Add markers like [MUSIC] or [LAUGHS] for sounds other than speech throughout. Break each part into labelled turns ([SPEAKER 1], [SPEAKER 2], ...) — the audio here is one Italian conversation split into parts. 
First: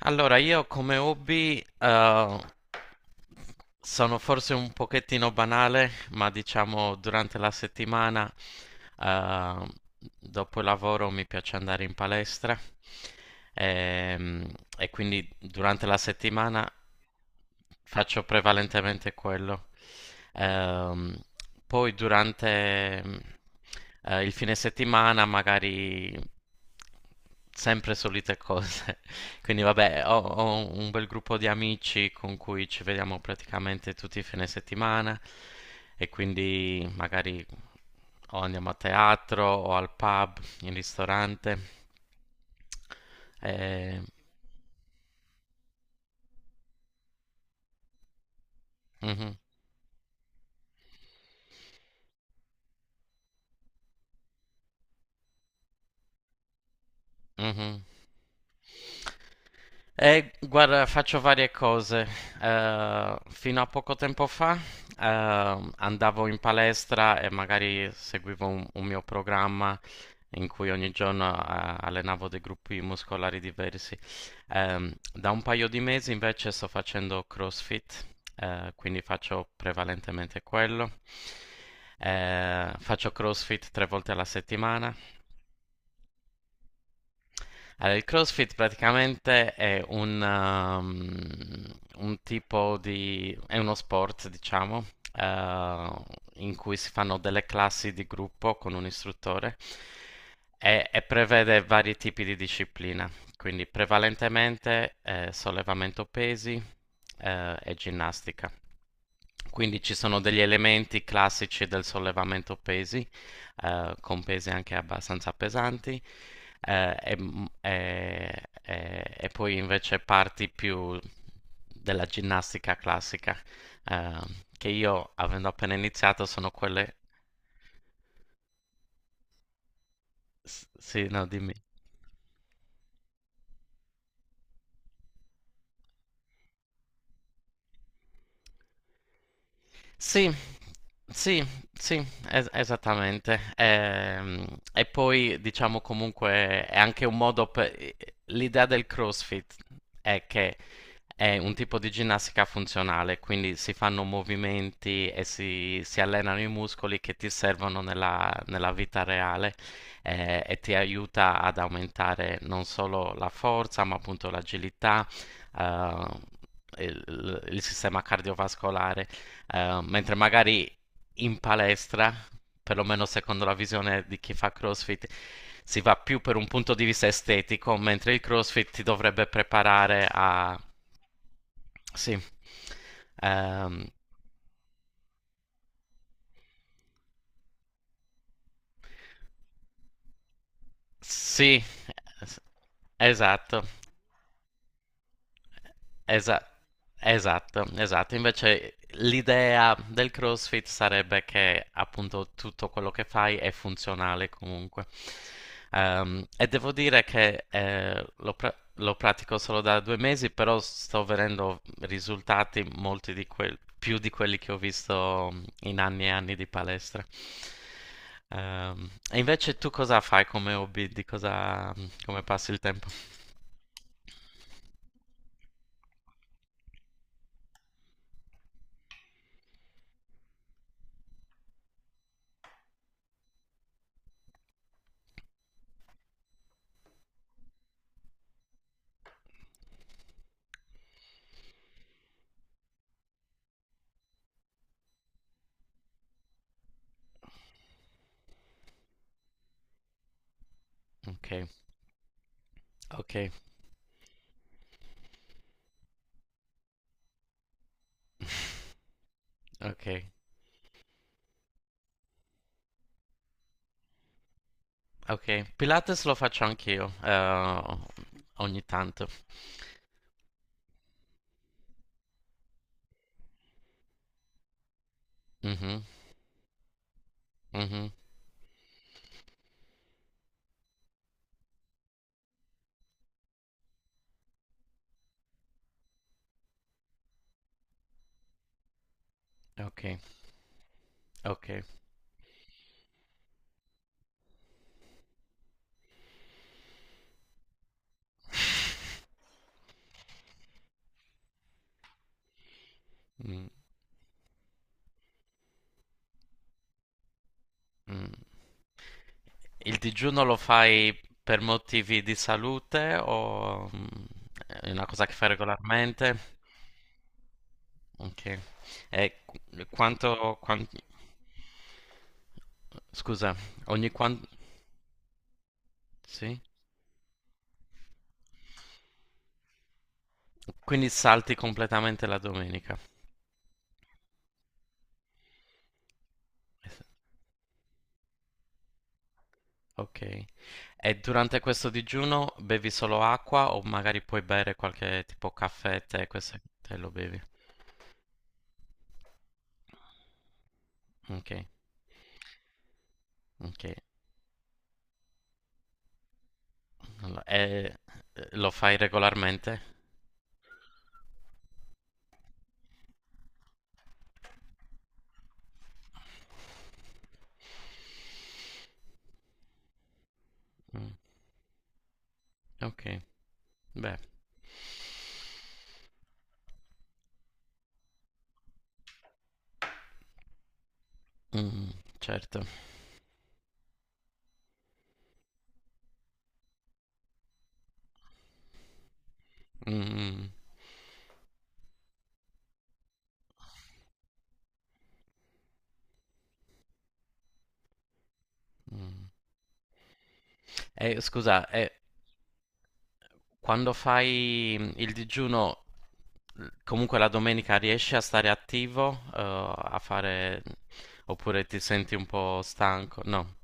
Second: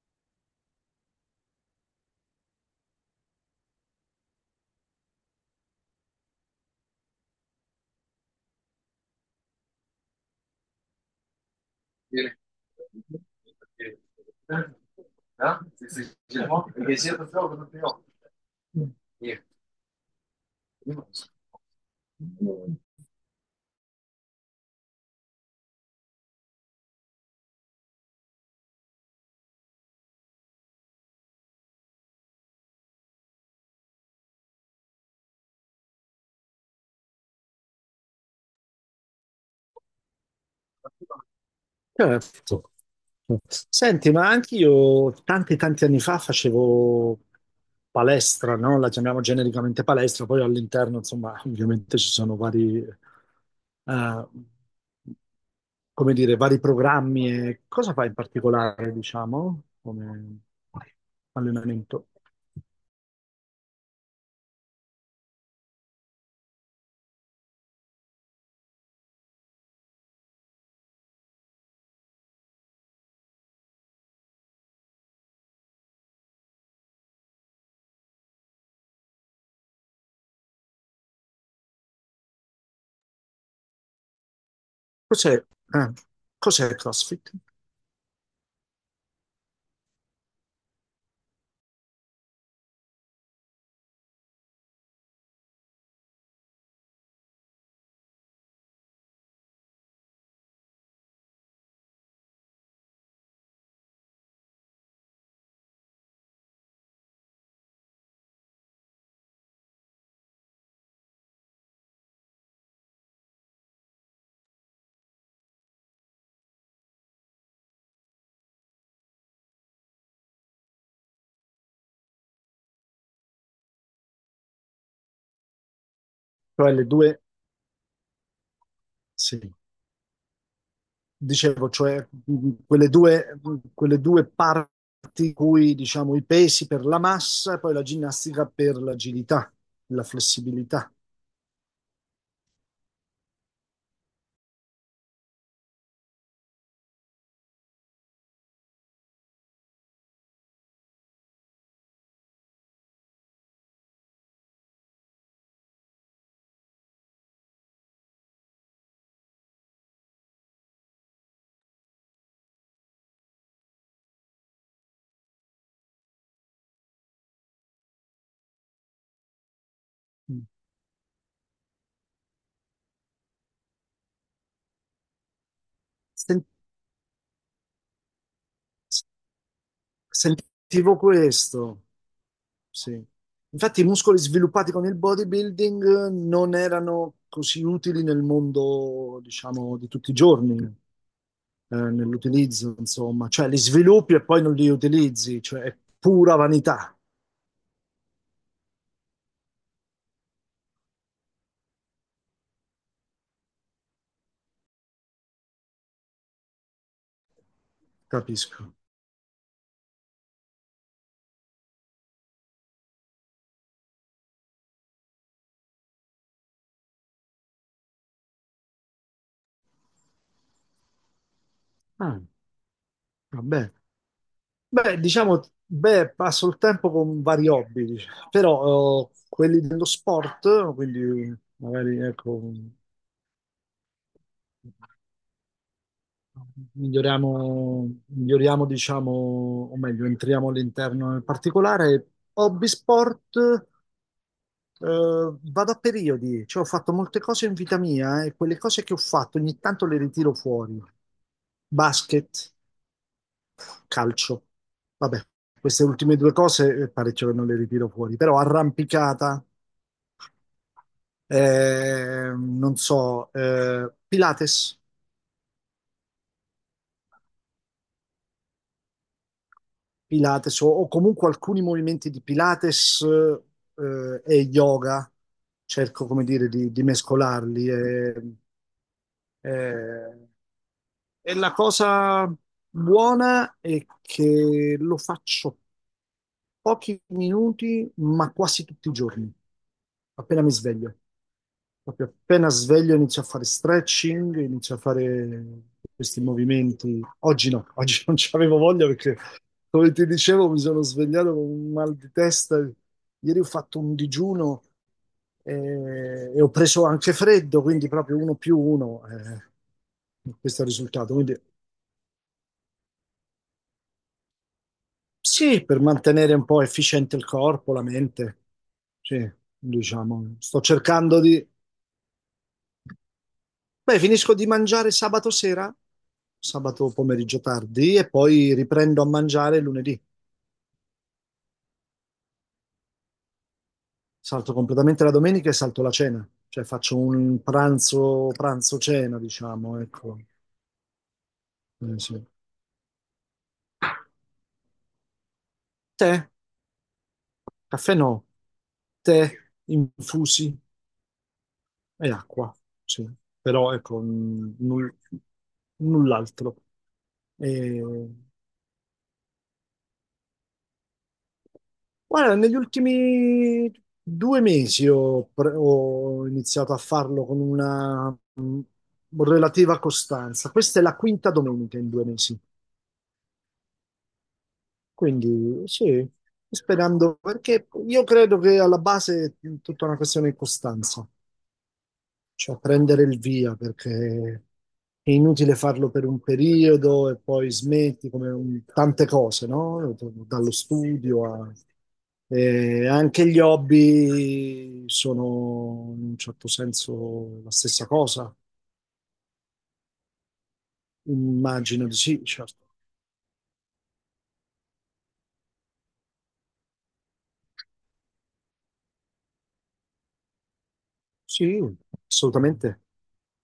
[SPEAKER 1] Allora, io come hobby sono forse un pochettino banale, ma diciamo durante la settimana, eh, dopo il lavoro mi piace andare in palestra ehm, e quindi durante la settimana faccio prevalentemente quello. Ehm, Poi durante il fine settimana magari sempre solite cose. [LAUGHS] Quindi vabbè, ho un bel gruppo di amici con cui ci vediamo praticamente tutti i fine settimana e quindi magari o andiamo a teatro o al pub, in ristorante.
[SPEAKER 2] Certo, certo.
[SPEAKER 1] Eh,
[SPEAKER 2] Senti, ma anche io tanti anni fa facevo palestra, no? La chiamiamo
[SPEAKER 1] mhm,
[SPEAKER 2] genericamente palestra, poi all'interno, insomma, [LAUGHS] ovviamente ci sono eh, come dire, vari programmi. E
[SPEAKER 1] mhm.
[SPEAKER 2] cosa fai in particolare, diciamo, come
[SPEAKER 1] Guarda, faccio varie cose.
[SPEAKER 2] allenamento?
[SPEAKER 1] Fino a poco tempo fa, andavo in palestra e magari seguivo un mio programma in cui ogni giorno, allenavo dei gruppi muscolari diversi. Da un paio di mesi invece sto facendo CrossFit, quindi faccio prevalentemente quello. Faccio CrossFit tre volte alla settimana.
[SPEAKER 2] Cos'è? Cos'è il CrossFit?
[SPEAKER 1] Allora, il CrossFit praticamente è un tipo di. È uno sport, diciamo, eh, in cui si fanno delle classi di gruppo con un istruttore e prevede vari tipi di disciplina, quindi prevalentemente sollevamento pesi e ginnastica. Quindi ci sono degli elementi classici del sollevamento pesi, con pesi anche abbastanza pesanti, e poi invece parti più della ginnastica classica, eh, che io, avendo appena iniziato, sono
[SPEAKER 2] Cioè le
[SPEAKER 1] quelle.
[SPEAKER 2] due, sì.
[SPEAKER 1] Sì, no, dimmi.
[SPEAKER 2] Dicevo, cioè quelle due parti in cui diciamo i pesi per la massa e poi la ginnastica per l'agilità, la
[SPEAKER 1] Sì,
[SPEAKER 2] flessibilità.
[SPEAKER 1] sì, sì, esattamente. E poi diciamo comunque è anche un modo per. L'idea del CrossFit è che è un tipo di ginnastica funzionale, quindi si fanno movimenti e si allenano i muscoli che ti servono nella vita reale e ti aiuta ad aumentare non solo la forza, ma appunto l'agilità, eh, il sistema cardiovascolare. Mentre
[SPEAKER 2] Mm.
[SPEAKER 1] magari in palestra, perlomeno secondo la visione di chi fa CrossFit, si va più per
[SPEAKER 2] Sen-
[SPEAKER 1] un punto di vista estetico, mentre il CrossFit ti dovrebbe preparare a.
[SPEAKER 2] Sentivo questo,
[SPEAKER 1] Sì,
[SPEAKER 2] sì. Infatti i
[SPEAKER 1] Ehm,
[SPEAKER 2] muscoli sviluppati con il bodybuilding non erano così utili nel mondo, diciamo, di tutti i giorni,
[SPEAKER 1] sì, es-
[SPEAKER 2] nell'utilizzo, insomma. Cioè li
[SPEAKER 1] esatto.
[SPEAKER 2] sviluppi e poi non li utilizzi, cioè è pura
[SPEAKER 1] Esa-
[SPEAKER 2] vanità,
[SPEAKER 1] esatto, esatto. Invece l'idea del CrossFit sarebbe che appunto tutto quello che fai è funzionale comunque. E devo dire che
[SPEAKER 2] capisco.
[SPEAKER 1] lo pratico solo da 2 mesi, però sto vedendo risultati molti di più di quelli che ho visto in anni e anni di palestra. E invece tu cosa fai come hobby? Di cosa,
[SPEAKER 2] Ah,
[SPEAKER 1] come passi il tempo?
[SPEAKER 2] vabbè. Beh, diciamo, beh, passo il tempo con vari hobby, diciamo. Però quelli dello sport, quindi magari ecco, miglioriamo, diciamo, o meglio, entriamo all'interno nel particolare. Hobby sport, vado a periodi, cioè ho fatto molte cose in vita mia e quelle cose che ho fatto ogni tanto le ritiro fuori.
[SPEAKER 1] Ok,
[SPEAKER 2] Basket,
[SPEAKER 1] ok,
[SPEAKER 2] calcio. Vabbè, queste ultime due cose parecchio che non le ritiro fuori, però arrampicata,
[SPEAKER 1] [LAUGHS] ok,
[SPEAKER 2] non so, Pilates,
[SPEAKER 1] ok. Pilates lo faccio anch'io, ogni tanto.
[SPEAKER 2] Pilates o comunque alcuni movimenti di Pilates e yoga,
[SPEAKER 1] Mhm,
[SPEAKER 2] cerco come dire di mescolarli.
[SPEAKER 1] mhm.
[SPEAKER 2] E, e- e la cosa buona è che lo faccio pochi minuti, ma quasi tutti i giorni,
[SPEAKER 1] Ok,
[SPEAKER 2] appena mi sveglio.
[SPEAKER 1] ok.
[SPEAKER 2] Proprio appena sveglio inizio a fare stretching, inizio a fare questi movimenti. Oggi no, [LAUGHS] oggi non c'avevo voglia perché, come ti dicevo, mi sono svegliato con un mal di testa. Ieri ho
[SPEAKER 1] Mm,
[SPEAKER 2] fatto un digiuno e ho preso anche freddo, quindi
[SPEAKER 1] mm.
[SPEAKER 2] proprio uno più uno.
[SPEAKER 1] Il digiuno lo
[SPEAKER 2] Questo è il
[SPEAKER 1] fai
[SPEAKER 2] risultato. Quindi
[SPEAKER 1] per motivi di salute o è una cosa che fai
[SPEAKER 2] sì, per mantenere
[SPEAKER 1] regolarmente?
[SPEAKER 2] un po' efficiente il corpo, la
[SPEAKER 1] Ok.
[SPEAKER 2] mente.
[SPEAKER 1] E
[SPEAKER 2] Sì, diciamo,
[SPEAKER 1] quanto,
[SPEAKER 2] sto
[SPEAKER 1] quan-
[SPEAKER 2] cercando di.
[SPEAKER 1] Scusa, ogni
[SPEAKER 2] Beh,
[SPEAKER 1] quanto.
[SPEAKER 2] finisco di mangiare sabato sera,
[SPEAKER 1] Sì?
[SPEAKER 2] sabato pomeriggio tardi, e poi riprendo a mangiare lunedì.
[SPEAKER 1] Quindi salti completamente la domenica.
[SPEAKER 2] Salto completamente la domenica e salto la cena, cioè
[SPEAKER 1] Es-
[SPEAKER 2] faccio un pranzo, pranzo-cena, diciamo, ecco.
[SPEAKER 1] Ok. E durante questo
[SPEAKER 2] Sì.
[SPEAKER 1] digiuno bevi solo acqua o magari puoi bere qualche tipo caffè, tè,
[SPEAKER 2] Tè,
[SPEAKER 1] queste te lo bevi?
[SPEAKER 2] caffè no, tè, infusi
[SPEAKER 1] Ok,
[SPEAKER 2] e acqua, sì.
[SPEAKER 1] ok.
[SPEAKER 2] Però ecco, null'altro.
[SPEAKER 1] Allora, e
[SPEAKER 2] E...
[SPEAKER 1] lo fai regolarmente?
[SPEAKER 2] Guarda, negli ultimi due mesi ho iniziato a farlo con una relativa costanza. Questa è
[SPEAKER 1] Mh,
[SPEAKER 2] la quinta domenica in due mesi.
[SPEAKER 1] okay. Beh,
[SPEAKER 2] Quindi sì, sperando, perché io credo che alla base è tutta una questione di costanza,
[SPEAKER 1] mh-mh, certo.
[SPEAKER 2] cioè prendere il via, perché è inutile farlo per un periodo e poi smetti come tante cose, no?
[SPEAKER 1] Mh-mh,
[SPEAKER 2] Dallo studio a... e anche gli hobby sono in un certo senso la stessa cosa,
[SPEAKER 1] mh. E scusa, e
[SPEAKER 2] immagino di sì, certo.
[SPEAKER 1] quando fai, il digiuno, l comunque la domenica riesci a stare attivo, a fare oppure ti
[SPEAKER 2] Sì,
[SPEAKER 1] senti un po'
[SPEAKER 2] assolutamente.
[SPEAKER 1] stanco? No,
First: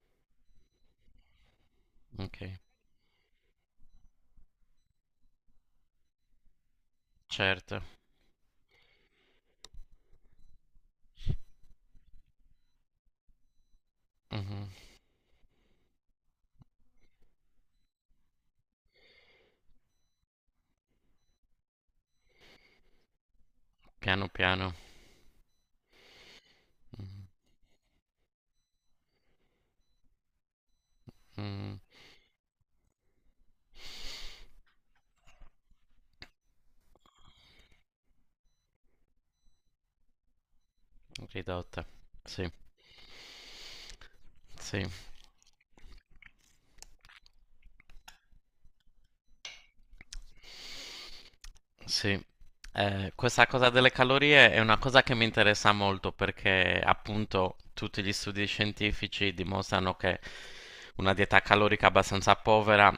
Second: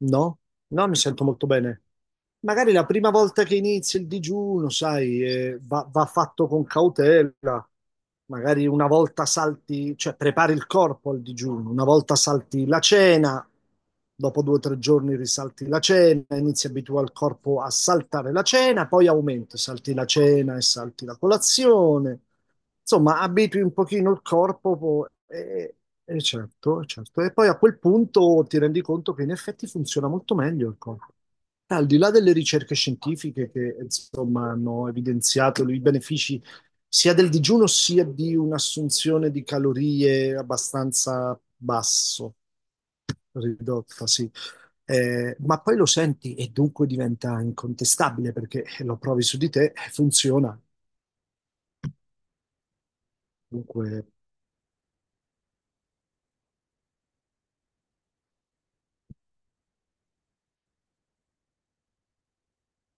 [SPEAKER 2] No, no, mi sento molto bene.
[SPEAKER 1] okay,
[SPEAKER 2] Magari la prima volta che inizia il digiuno, sai, va fatto con cautela.
[SPEAKER 1] certo.
[SPEAKER 2] Magari una volta salti, cioè prepari il corpo al digiuno, una volta salti la cena, dopo due o
[SPEAKER 1] Mh-mh.
[SPEAKER 2] tre giorni risalti la cena, inizi a abituare il corpo a saltare la cena, poi aumenti, salti la cena e salti la colazione. Insomma, abitui un pochino il
[SPEAKER 1] Piano, piano.
[SPEAKER 2] corpo e certo,
[SPEAKER 1] Mh-mh.
[SPEAKER 2] certo. E poi a quel punto ti rendi conto che in effetti funziona molto meglio il corpo.
[SPEAKER 1] Mh,
[SPEAKER 2] Al di là delle ricerche scientifiche che insomma hanno evidenziato i benefici sia del digiuno sia di un'assunzione di calorie abbastanza
[SPEAKER 1] ridotta.
[SPEAKER 2] basso,
[SPEAKER 1] Sì.
[SPEAKER 2] ridotta, sì.
[SPEAKER 1] Sì.
[SPEAKER 2] Ma poi lo senti e dunque diventa incontestabile perché lo provi su di te e funziona.
[SPEAKER 1] Sì, questa cosa delle
[SPEAKER 2] Dunque.
[SPEAKER 1] calorie è una cosa che mi interessa molto perché appunto tutti gli studi scientifici dimostrano che una dieta calorica abbastanza povera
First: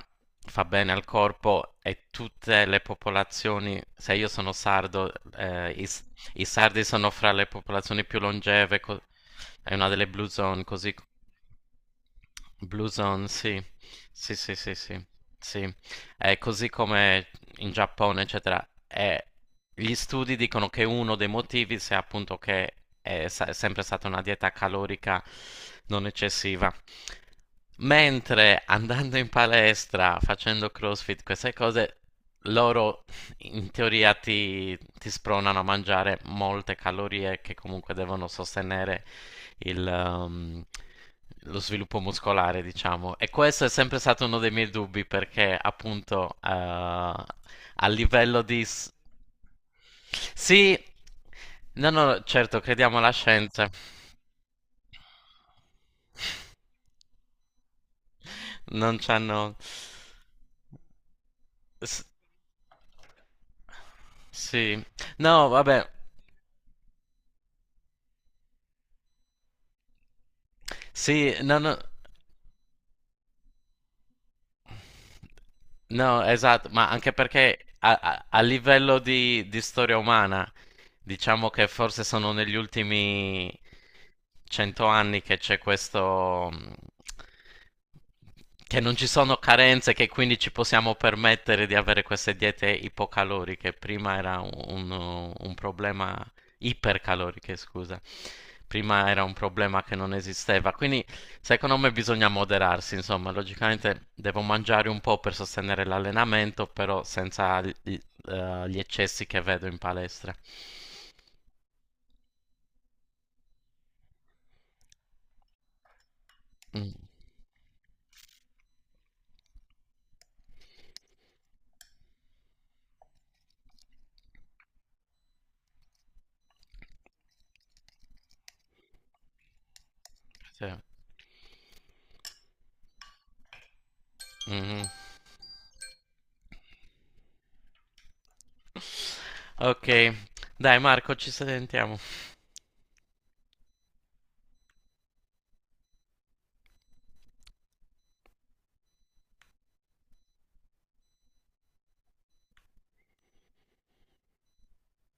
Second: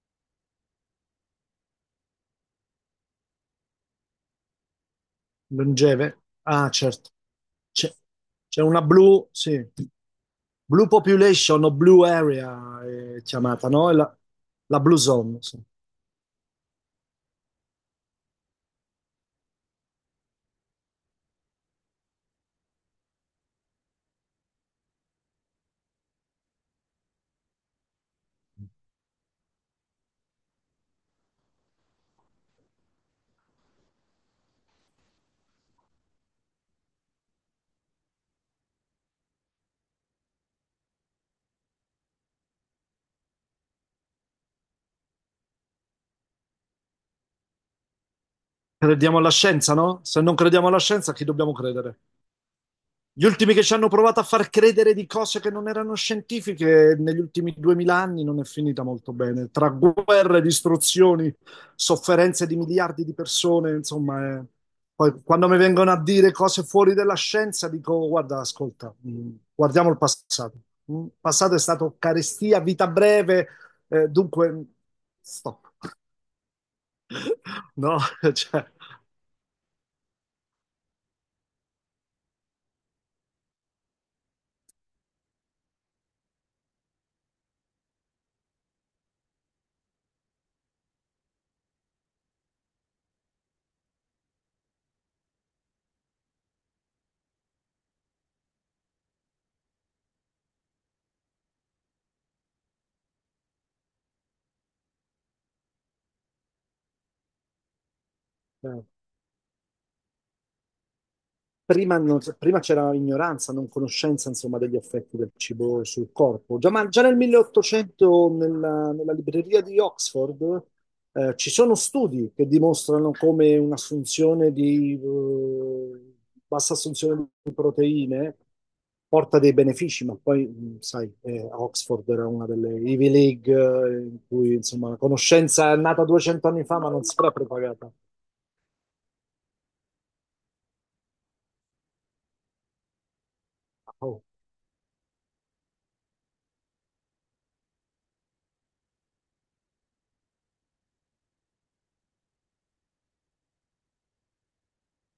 [SPEAKER 1] fa bene al corpo e tutte le popolazioni, se io sono sardo, eh, i, s-
[SPEAKER 2] Longeve?
[SPEAKER 1] i
[SPEAKER 2] Ah,
[SPEAKER 1] sardi sono
[SPEAKER 2] certo.
[SPEAKER 1] fra le
[SPEAKER 2] C'è
[SPEAKER 1] popolazioni più
[SPEAKER 2] c'è
[SPEAKER 1] longeve,
[SPEAKER 2] una blue, sì,
[SPEAKER 1] è una delle blue zone,
[SPEAKER 2] blue
[SPEAKER 1] così.
[SPEAKER 2] population o blue area
[SPEAKER 1] Blue
[SPEAKER 2] è
[SPEAKER 1] Zone, sì.
[SPEAKER 2] chiamata, no? È la,
[SPEAKER 1] Sì, sì, sì,
[SPEAKER 2] la blue
[SPEAKER 1] sì.
[SPEAKER 2] zone, sì.
[SPEAKER 1] Sì. È così come in Giappone, eccetera. Gli studi dicono che uno dei motivi sia appunto che è sempre stata una dieta calorica non eccessiva. Mentre andando in palestra, facendo CrossFit, queste cose, loro in teoria ti spronano a mangiare molte calorie che comunque devono sostenere il, ehm, lo sviluppo muscolare, diciamo. E questo è sempre stato uno dei miei dubbi perché appunto a livello di.
[SPEAKER 2] Crediamo alla scienza, no? Se non crediamo
[SPEAKER 1] Sì,
[SPEAKER 2] alla scienza, a chi dobbiamo
[SPEAKER 1] no,
[SPEAKER 2] credere?
[SPEAKER 1] no, certo, crediamo alla
[SPEAKER 2] Gli ultimi che
[SPEAKER 1] scienza.
[SPEAKER 2] ci hanno provato a far credere di cose che non erano scientifiche negli ultimi duemila anni non è finita
[SPEAKER 1] Non
[SPEAKER 2] molto bene.
[SPEAKER 1] c'hanno...
[SPEAKER 2] Tra guerre, distruzioni,
[SPEAKER 1] s-
[SPEAKER 2] sofferenze di miliardi di persone, insomma, è-
[SPEAKER 1] Sì,
[SPEAKER 2] poi
[SPEAKER 1] no,
[SPEAKER 2] quando mi
[SPEAKER 1] vabbè,
[SPEAKER 2] vengono a dire cose fuori della scienza, dico: guarda, ascolta, guardiamo il passato. Mm, il
[SPEAKER 1] sì,
[SPEAKER 2] passato è
[SPEAKER 1] no, no.
[SPEAKER 2] stato carestia, vita breve, dunque, stop.
[SPEAKER 1] No, esatto, ma anche perché
[SPEAKER 2] [LAUGHS]
[SPEAKER 1] a,
[SPEAKER 2] No,
[SPEAKER 1] a- a
[SPEAKER 2] cioè,
[SPEAKER 1] livello di, storia umana, diciamo che forse sono negli ultimi 100 anni che c'è questo, che non ci sono carenze, che quindi ci possiamo permettere di avere queste diete ipocaloriche. Prima era un problema ipercaloriche, scusa. Prima era un problema che non esisteva, quindi secondo me bisogna moderarsi, insomma, logicamente devo mangiare un po' per sostenere l'allenamento, però senza gli
[SPEAKER 2] eh.
[SPEAKER 1] eccessi che vedo in palestra.
[SPEAKER 2] Prima c'era ignoranza, non conoscenza, insomma, degli effetti del cibo sul corpo. Già, ma
[SPEAKER 1] Mm,
[SPEAKER 2] già nel 1800, nella libreria di Oxford, ci sono studi che dimostrano come un'assunzione di, bassa assunzione di proteine porta dei benefici, ma poi,
[SPEAKER 1] sì.
[SPEAKER 2] sai, Oxford era una delle Ivy League, in cui, insomma,
[SPEAKER 1] Mhm.
[SPEAKER 2] la conoscenza è nata 200 anni fa, ma non si era propagata.
[SPEAKER 1] Ok, dai Marco, ci sentiamo.
[SPEAKER 2] Oh.